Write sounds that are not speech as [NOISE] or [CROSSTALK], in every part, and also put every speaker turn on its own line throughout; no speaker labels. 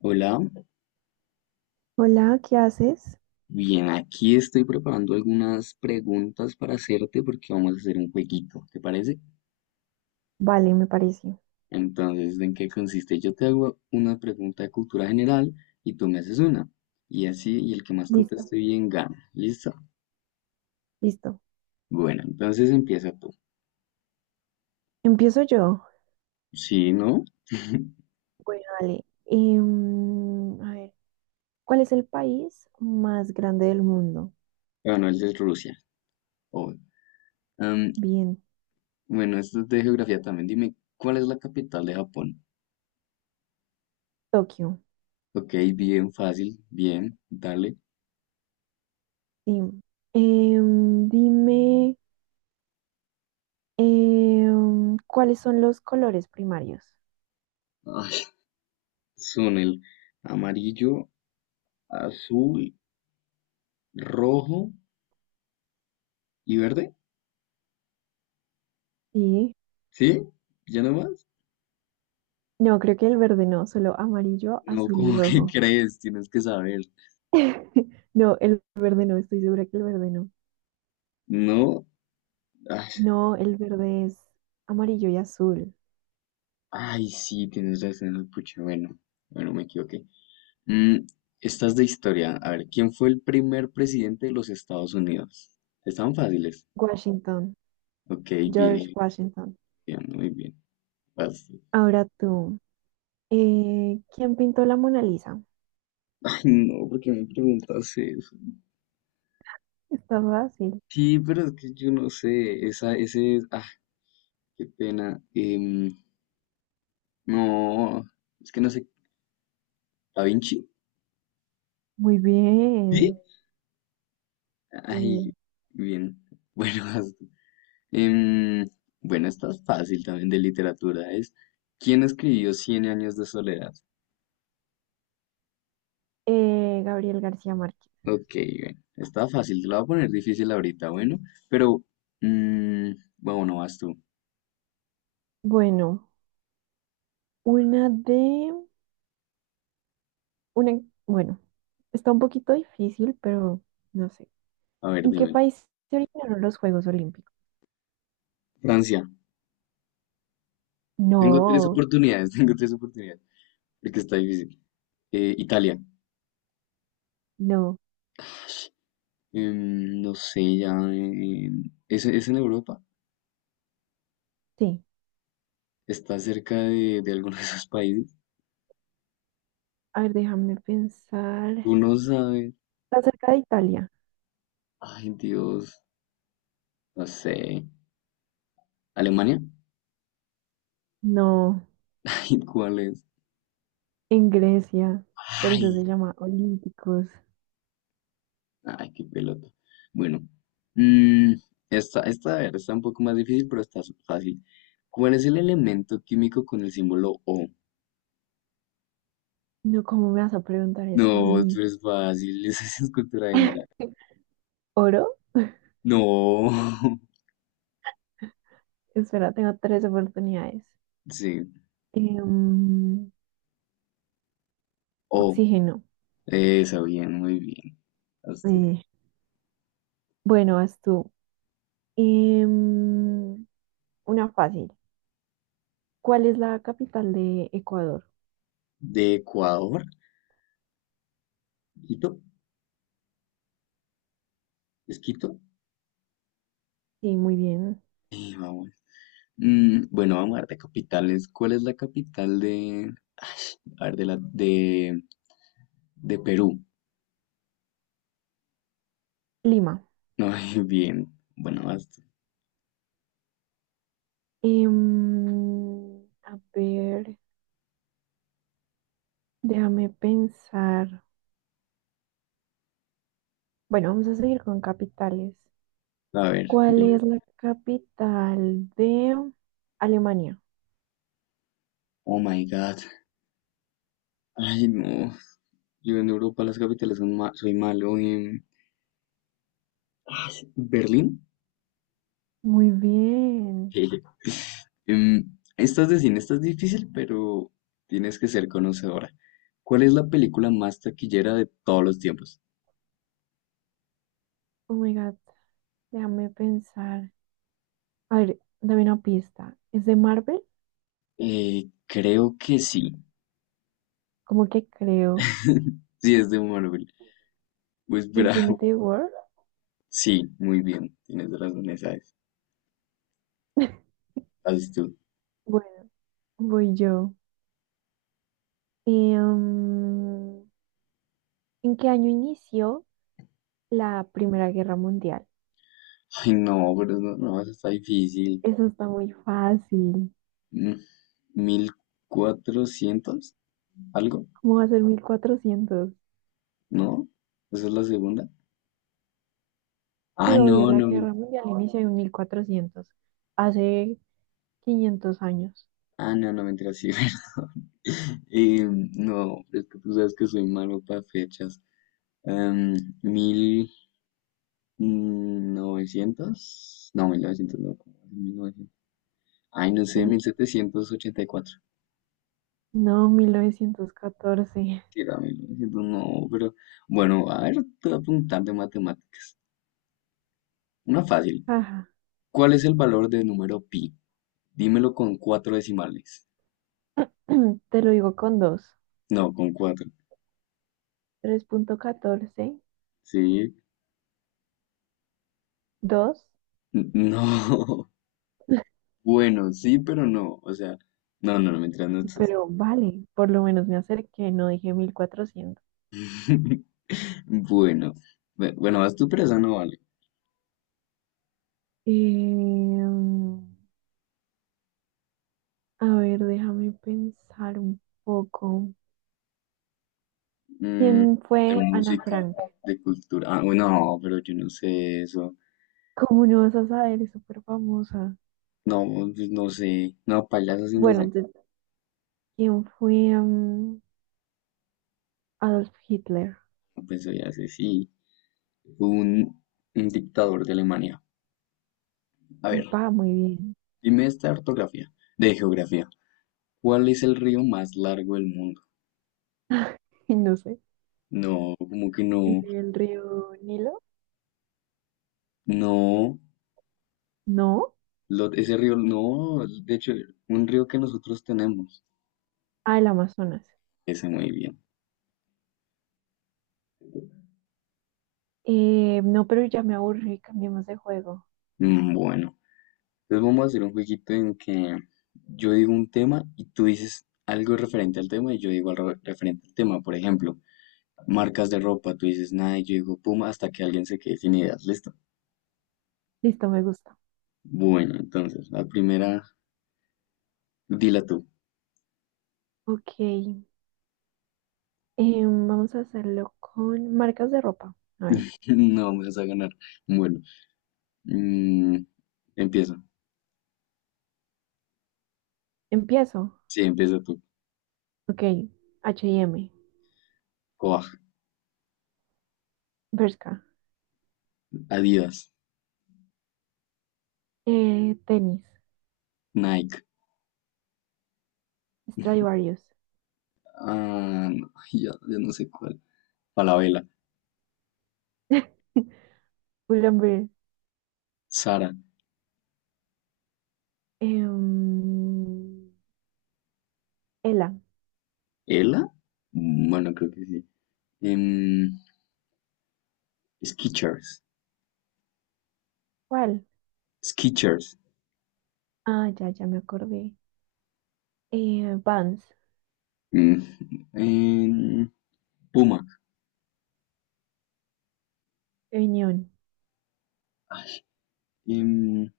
Hola,
Hola, ¿qué haces?
bien, aquí estoy preparando algunas preguntas para hacerte porque vamos a hacer un jueguito, ¿te parece?
Vale, me parece.
Entonces, ¿en qué consiste? Yo te hago una pregunta de cultura general y tú me haces una. Y así, y el que más
Listo,
conteste bien gana. ¿Listo?
listo.
Bueno, entonces empieza tú.
Empiezo yo.
¿Sí, no? [LAUGHS]
Bueno, dale. A ver, ¿cuál es el país más grande del mundo?
Bueno, el de Rusia. Oh. Am,
Bien,
bueno, esto es de geografía también. Dime, ¿cuál es la capital de Japón?
Tokio.
Ok, bien fácil, bien, dale.
Sí. Dime, ¿cuáles son los colores primarios?
Ay, son el amarillo, azul, rojo y verde.
Sí.
¿Sí? ¿Ya no más?
No, creo que el verde no, solo amarillo,
No, [LAUGHS]
azul y
¿cómo que
rojo.
crees? Tienes que saber.
[LAUGHS] No, el verde no, estoy segura que el verde no.
No. Ay,
No, el verde es amarillo y azul.
ay, sí, tienes razón, pucha. Bueno, bueno, me equivoqué. Mm, esta es de historia. A ver, ¿quién fue el primer presidente de los Estados Unidos? Están fáciles.
Washington.
Ok,
George
bien,
Washington.
bien, muy bien. Vas.
Ahora tú. ¿Quién pintó la Mona Lisa?
[LAUGHS] Ay, no, ¿porque me preguntas eso?
Está fácil.
Sí, pero es que yo no sé. Esa, ese, ah, qué pena. No, es que no sé. ¿Da Vinci?
Muy
¿Sí?
bien. Sí.
Ay, bien. Bueno, [LAUGHS] tú. em, bueno, esta es fácil también de literatura. Es. ¿Quién escribió Cien años de soledad?
Gabriel García Márquez.
Ok, bueno, está fácil. Te la voy a poner difícil ahorita, bueno. Pero, mm, bueno, no vas tú.
Bueno, una de... una, bueno, está un poquito difícil, pero no sé.
A ver,
¿En qué
dime.
país se originaron los Juegos Olímpicos?
Francia. Tengo tres
No,
oportunidades, [LAUGHS] tengo tres oportunidades. Porque está difícil. Italia.
no.
No sé, ya. Es en Europa.
Sí.
Está cerca de alguno de esos países.
A ver, déjame pensar.
Tú no sabes.
Está cerca de Italia.
Ay, Dios, no sé. ¿Alemania?
No,
[LAUGHS] Ay, ¿cuál es?
en Grecia. Por eso se
Ay,
llama Olímpicos.
ay, qué pelota. Bueno, mm, esta, a ver, está un poco más difícil, pero está fácil. ¿Cuál es el elemento químico con el símbolo O?
No, ¿cómo me vas a preguntar eso a
No, tú
mí?
eres fácil, [LAUGHS] esa es cultura general.
¿Oro? [LAUGHS]
No, [LAUGHS]
Espera, tengo tres oportunidades.
sí,
Em,
O,
oxígeno.
esa, bien, muy bien. Haz tú.
Eh, bueno, vas tú. Em, una fácil. ¿Cuál es la capital de Ecuador?
¿De Ecuador? ¿Quito? ¿Es Quito?
Sí, muy bien.
Sí, vamos. Mm, bueno, vamos a ver de capitales. ¿Cuál es la capital de... Ay, a ver, de la... de Perú?
Lima.
[LAUGHS] Ay, bien. Bueno, basta.
A ver, déjame pensar. Bueno, vamos a seguir con capitales.
A ver.
¿Cuál es la capital de Alemania?
Oh my God. Ay, no. Yo en Europa las capitales son soy malo. Ay, ¿Berlín?
Muy
[LAUGHS]
bien.
Jeje. Esta es de cine, esta es difícil, pero tienes que ser conocedora. ¿Cuál es la película más taquillera de todos los tiempos?
Oh my God. Déjame pensar. A ver, dame una pista. ¿Es de Marvel?
Creo que sí.
Como que creo.
[LAUGHS] Sí, es de Marvel. Pues, [LAUGHS] espera.
Infinity War.
Sí, muy bien, tienes razón, esa es.
[LAUGHS]
Haz tú.
Bueno, voy yo. Eh, mm, ¿en qué año inició la Primera Guerra Mundial?
Ay, no, pero no, no, eso está difícil.
Eso está muy fácil.
Mm, ¿1400? ¿Algo?
¿Cómo va a ser 1400?
¿No? ¿Esa es la segunda? Ah,
Sí, obvio,
no,
la
no,
Guerra Mundial inició en 1400 hace 500 años.
ah, no, no, mentira, sí, [LAUGHS] perdón. Eh, no, es que tú sabes que soy malo para fechas. Em, ¿Mil novecientos? No, mil novecientos no, ¿cómo es? 1900. Ay, no sé,
Sí.
1784.
No, 1914.
Sí, también lo siento, no, pero bueno, a ver, te voy a preguntar de matemáticas. Una fácil.
Ajá.
¿Cuál es el valor del número pi? Dímelo con cuatro decimales.
[CLEARS THROAT] Te lo digo con dos.
No, con cuatro.
3,14.
Sí.
Dos,
N- No. [LAUGHS] Bueno, sí, pero no. O sea, no, no, no, mientras no estás.
pero vale, por lo menos me acerqué, no dije 1400.
[LAUGHS] Bueno, bueno, vas tú, pero esa no vale.
Em, a ver, déjame pensar un poco.
Mm,
¿Quién
de
fue Ana
música,
Frank?
de cultura. Ah, bueno, no, pero yo no sé eso.
¿Cómo no vas a saber? Es súper famosa.
No, pues no sé. No, payaso sí no
Bueno,
sé.
entonces, ¿quién fue Adolf Hitler?
Pues ya sé, sí. un, un dictador de Alemania. A ver,
Upa, muy bien.
dime esta ortografía de geografía. ¿Cuál es el río más largo del mundo?
[LAUGHS] No sé.
No, como que no,
¿El río Nilo?
no,
No.
ese río, no, de hecho, un río que nosotros tenemos.
Ah, el Amazonas.
Ese muy bien.
No, pero ya me aburrí, cambiemos de juego.
Bueno, entonces vamos a hacer un jueguito en que yo digo un tema y tú dices algo referente al tema y yo digo algo referente al tema. Por ejemplo, marcas de ropa, tú dices nada y yo digo puma hasta que alguien se quede sin ideas. ¿Listo?
Listo, me gusta.
Bueno, entonces, la primera. Dila tú.
Ok. Vamos a hacerlo con marcas de ropa. A ver,
[LAUGHS] No me vas a ganar. Bueno, mm, empieza.
empiezo.
Sí, empieza tú.
Ok, H&M,
Coag,
Bershka,
Adidas,
tenis,
Nike.
Stradivarius,
Ah, no, [LAUGHS] ya, ya no sé cuál. Falabella,
[LAUGHS] Pull&Bear,
Sara,
em, Ela,
¿Ela? Mm. Bueno, creo que sí. Em, Skechers,
¿cuál?
Skechers.
Ah, ya, ya me acordé. Vans,
Mm, [LAUGHS] em, Puma.
Union,
Em,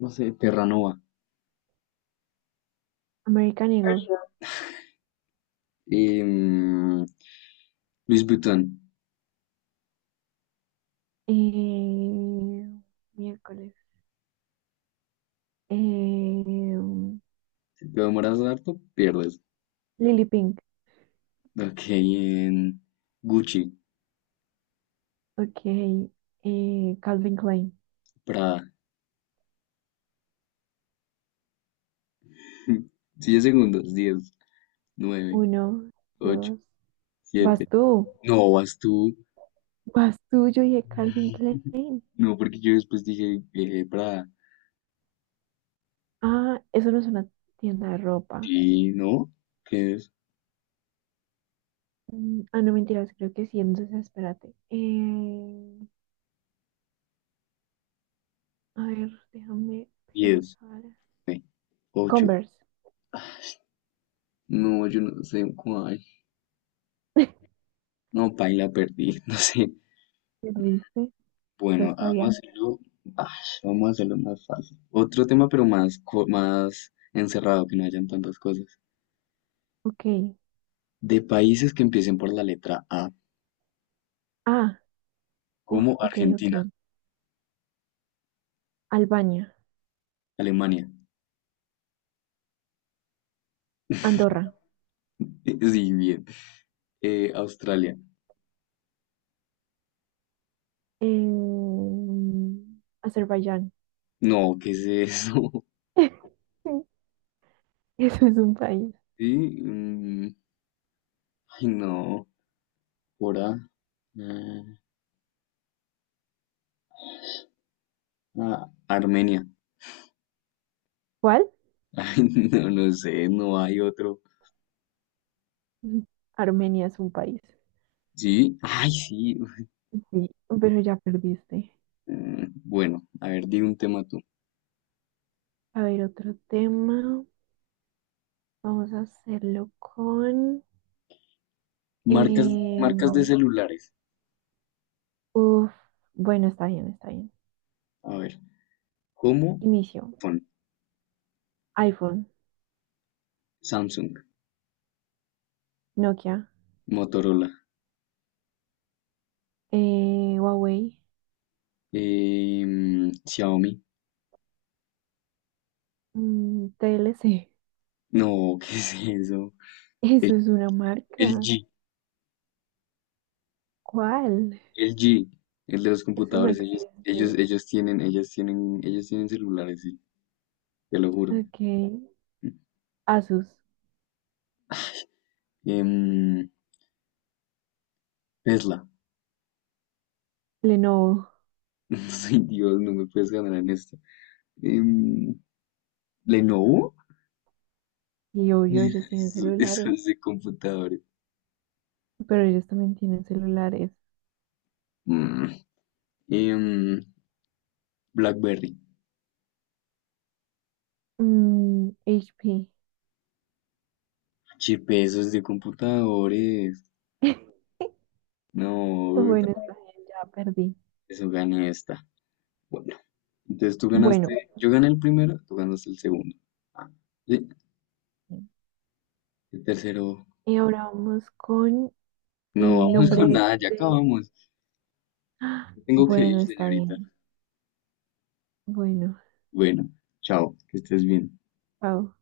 no sé, Terranova.
American Eagle,
Em, Luis Vuitton.
eh, miércoles, em,
Si te demoras harto, pierdes.
Lily Pink,
Ok, en Gucci.
ok, Calvin Klein,
Prada. [LAUGHS] 10 segundos. Diez, nueve,
uno,
ocho,
dos, vas
siete.
tú.
No, vas tú.
Vas tú, yo dije Calvin Klein.
No, porque yo después dije Prada.
Ah, eso no es una tienda de ropa.
Y no, ¿qué es?
Ah, no, mentiras, creo que sí. Entonces, espérate. A ver, déjame
Diez,
pensar.
nueve, ocho.
Converse.
No, yo no sé cuál.
[LAUGHS]
No, paila, perdí. [LAUGHS] No sé.
¿Me lo viste? Lo
Bueno, vamos a
sabía.
hacerlo. Ay, vamos a hacerlo más fácil. Otro tema, pero más, más encerrado, que no hayan tantas cosas.
Ok.
De países que empiecen por la letra A,
Ah, uff,
como
ok, ok.
Argentina,
Albania,
Alemania.
Andorra,
[LAUGHS] Sí, bien. Australia.
Azerbaiyán.
No, ¿qué es eso? [LAUGHS]
[LAUGHS] Eso es un país.
Sí, mm, ay, no. Por A. Ah, ah, Armenia.
¿Cuál?
[LAUGHS] Ay, no, no sé, no hay otro.
Armenia es un país.
Sí, ay, sí. Uf,
Sí, pero ya perdiste.
Bueno, a ver, di un tema tú.
A ver, otro tema. Vamos a hacerlo con...
Marcas,
em,
marcas de celulares.
uf, bueno, está bien, está bien.
A ver, ¿cómo?
Inicio.
Phone,
iPhone,
Samsung,
Nokia,
Motorola,
Huawei,
Xiaomi.
TLC.
No, [LAUGHS] ¿qué es eso?
[LAUGHS] Eso es una
El,
marca.
G.
¿Cuál?
El G, el de los
Eso no
computadores, ellos, ellos,
existe.
ellos tienen, ellas tienen, ellos tienen celulares, sí, te lo juro.
Ok. Asus,
Em, Tesla.
Lenovo.
[LAUGHS] Soy Dios, no me puedes ganar en esto. Em, Lenovo.
Y obvio,
[LAUGHS]
ellos tienen
Eso
celulares.
es de computadores.
Pero ellos también tienen celulares.
Mm. Em, BlackBerry.
HP.
Chip, eso es de computadores.
[LAUGHS]
No,
Bueno, está bien, ya perdí.
eso gana esta. Bueno, entonces tú
Bueno.
ganaste, yo gané el primero, tú ganaste el segundo. Ah, sí, el tercero.
Y ahora vamos con
No vamos con
nombres
nada, ya
de...
acabamos.
¡Ah!
Tengo que ir,
Bueno, está
señorita.
bien. Bueno,
Bueno, chao, que estés bien.
Pau.